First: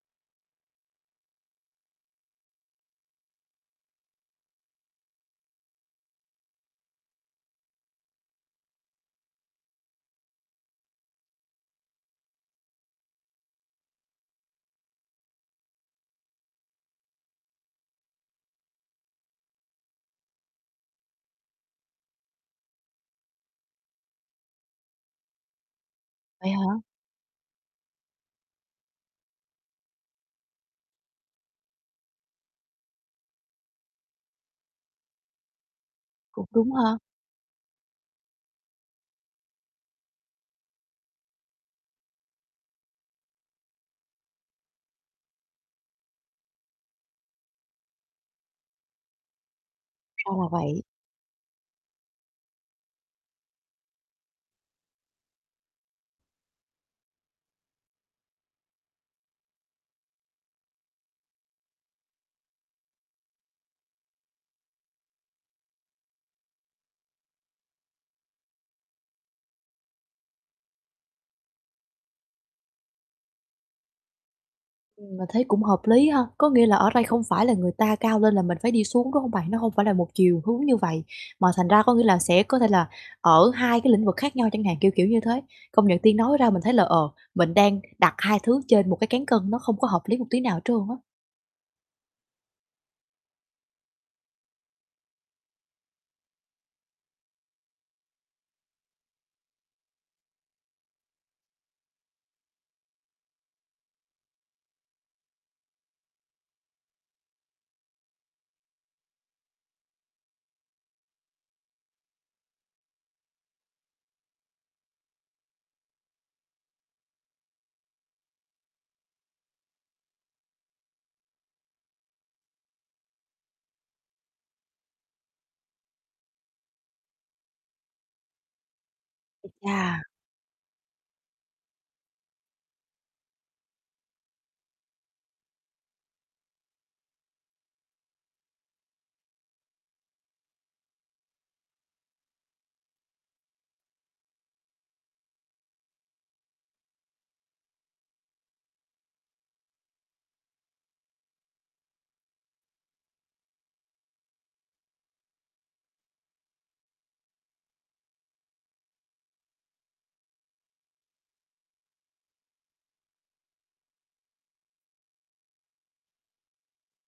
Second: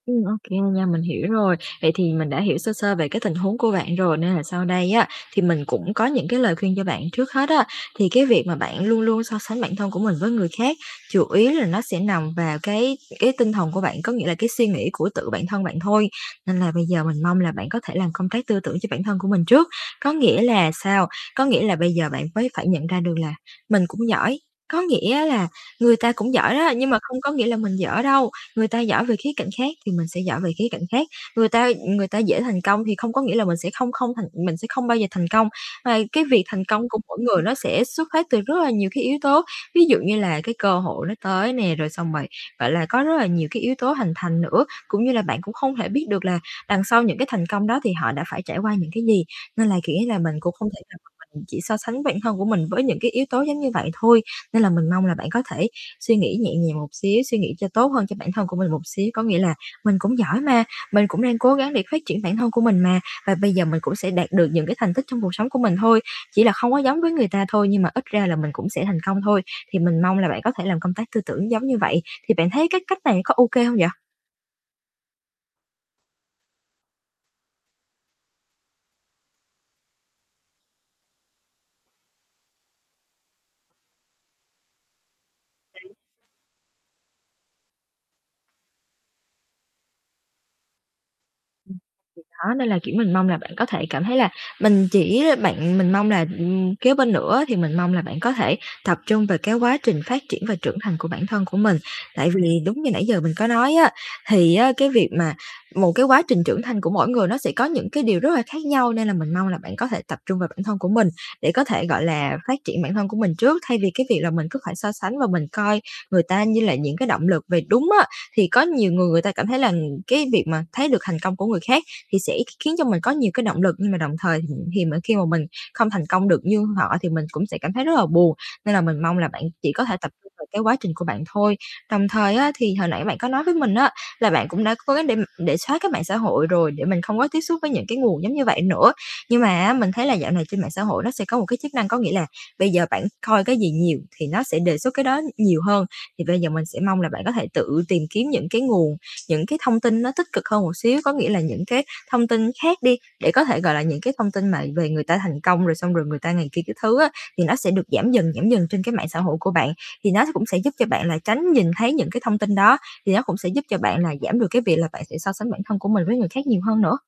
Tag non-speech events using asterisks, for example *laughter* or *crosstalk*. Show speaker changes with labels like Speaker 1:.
Speaker 1: Ừm, ô kê nha, mình hiểu rồi. Vậy thì mình đã hiểu sơ sơ về cái tình huống của bạn rồi nên là sau đây á thì mình cũng có những cái lời khuyên cho bạn. Trước hết á, thì cái việc mà bạn luôn luôn so sánh bản thân của mình với người khác chủ yếu là nó sẽ nằm vào cái cái tinh thần của bạn, có nghĩa là cái suy nghĩ của tự bạn thân bạn thôi, nên là bây giờ mình mong là bạn có thể làm công tác tư tưởng cho bản thân của mình trước. Có nghĩa là sao? Có nghĩa là bây giờ bạn mới phải nhận ra được là mình cũng giỏi. Có nghĩa là người ta cũng
Speaker 2: Vậy
Speaker 1: giỏi đó,
Speaker 2: hả?
Speaker 1: nhưng mà không có nghĩa là mình dở đâu, người ta giỏi về khía cạnh khác thì mình sẽ giỏi về khía cạnh khác. Người ta, ừm, người ta dễ thành công thì không có nghĩa là mình sẽ không không thành mình sẽ không bao giờ thành công. Mà cái việc
Speaker 2: Cũng
Speaker 1: thành
Speaker 2: đúng
Speaker 1: công
Speaker 2: ha.
Speaker 1: của mỗi người nó sẽ xuất phát từ rất là nhiều cái yếu tố ví dụ như là cái cơ hội nó tới nè, rồi xong rồi, gọi là, có rất là nhiều cái yếu tố hình thành nữa, cũng như là bạn cũng không thể biết được là đằng sau những cái thành công đó thì họ đã phải trải qua những cái gì. Nên là, kiểu là,
Speaker 2: Ra
Speaker 1: mình
Speaker 2: là
Speaker 1: cũng không
Speaker 2: vậy.
Speaker 1: thể nào mà mình chỉ so sánh bản thân của mình với những cái yếu tố giống như vậy thôi. Nên là mình mong là bạn có thể suy nghĩ nhẹ nhàng một xíu, suy nghĩ cho tốt hơn cho bản thân của mình một xíu, có nghĩa là "Mình cũng giỏi mà, mình cũng đang cố gắng để phát triển bản thân của mình mà, và bây giờ mình cũng sẽ đạt được những cái thành tích trong cuộc sống của mình thôi, chỉ là không có giống với người ta thôi, nhưng mà ít ra là mình cũng sẽ thành công thôi." Thì mình mong là bạn có thể làm công tác tư tưởng giống như vậy, thì bạn thấy cái cách này có ô kê hông vậy?
Speaker 2: Ừm, mình thấy cũng hợp lý ha, có nghĩa là ở đây không phải là người ta cao lên là mình phải đi xuống, đúng không bạn? Nó hông phải là một chiều hướng như vậy mà thành ra có nghĩa là sẽ có thể là ở hai cái lĩnh vực khác nhau chẳng hạn, kiểu kiểu như thế. Công
Speaker 1: *unintelligible*
Speaker 2: nhận Tiên nói ra mình thấy là, ờ, mình đang đặt 2 thứ trên 1 cái cán cân nó không có hợp lý một tí nào trơn á.
Speaker 1: Ừm, thì đó nên là, kiểu, mình mong là bạn có thể cảm thấy là mình chỉ bạn mình mong là, ừm, kế bên nữa thì mình mong là bạn có thể tập trung về cái quá trình phát triển và trưởng thành của bản thân của mình. Tại vì đúng như nãy giờ mình có nói á, thì á, cái việc mà một cái quá trình trưởng thành của mỗi người nó sẽ có những cái điều rất là khác nhau, nên là mình mong là bạn có thể tập trung vào bản thân của mình để có thể, gọi là, phát triển bản thân của mình trước thay vì cái việc là mình cứ phải so sánh và mình coi người ta như là những cái động lực. Về đúng á, thì có nhiều người người ta cảm thấy là, ừm, cái việc mà thấy được thành công của người khác thì sẽ kh khiến cho mình có nhiều cái động lực nhưng mà đồng thời thì mình khi mà mình không thành công được như họ thì mình cũng sẽ cảm thấy rất là buồn, nên là mình mong là bạn chỉ có thể
Speaker 2: Chà.
Speaker 1: tập trung vào cái quá trình của bạn thôi. Đồng thời á, thì hồi nãy bạn có nói với mình á là bạn cũng đã cố gắng để m để xóa cái mạng xã hội rồi để mình không có tiếp xúc với những cái nguồn giống như vậy nữa. Nhưng mà á mình thấy là dạo này trên mạng xã hội nó sẽ có một cái chức năng, có nghĩa là bây giờ bạn coi cái gì nhiều thì nó sẽ đề xuất cái đó nhiều hơn. Thì bây giờ mình sẽ mong là bạn có thể tự tìm kiếm những cái nguồn, những cái thông tin nó tích cực hơn một xíu, có nghĩa là những cái thông tin khác đi, để có thể, gọi là, những cái thông tin mà về người ta thành công rồi xong rồi người ta ngày kia các thứ á, thì nó sẽ được giảm dần, giảm dần trên cái mạng xã hội của bạn, thì nó cũng sẽ giúp cho bạn là tránh nhìn thấy những cái thông tin đó, thì nó cũng sẽ giúp cho bạn là giảm được cái việc là bạn sẽ so sánh bản thân của mình với người khác nhiều hơn nữa.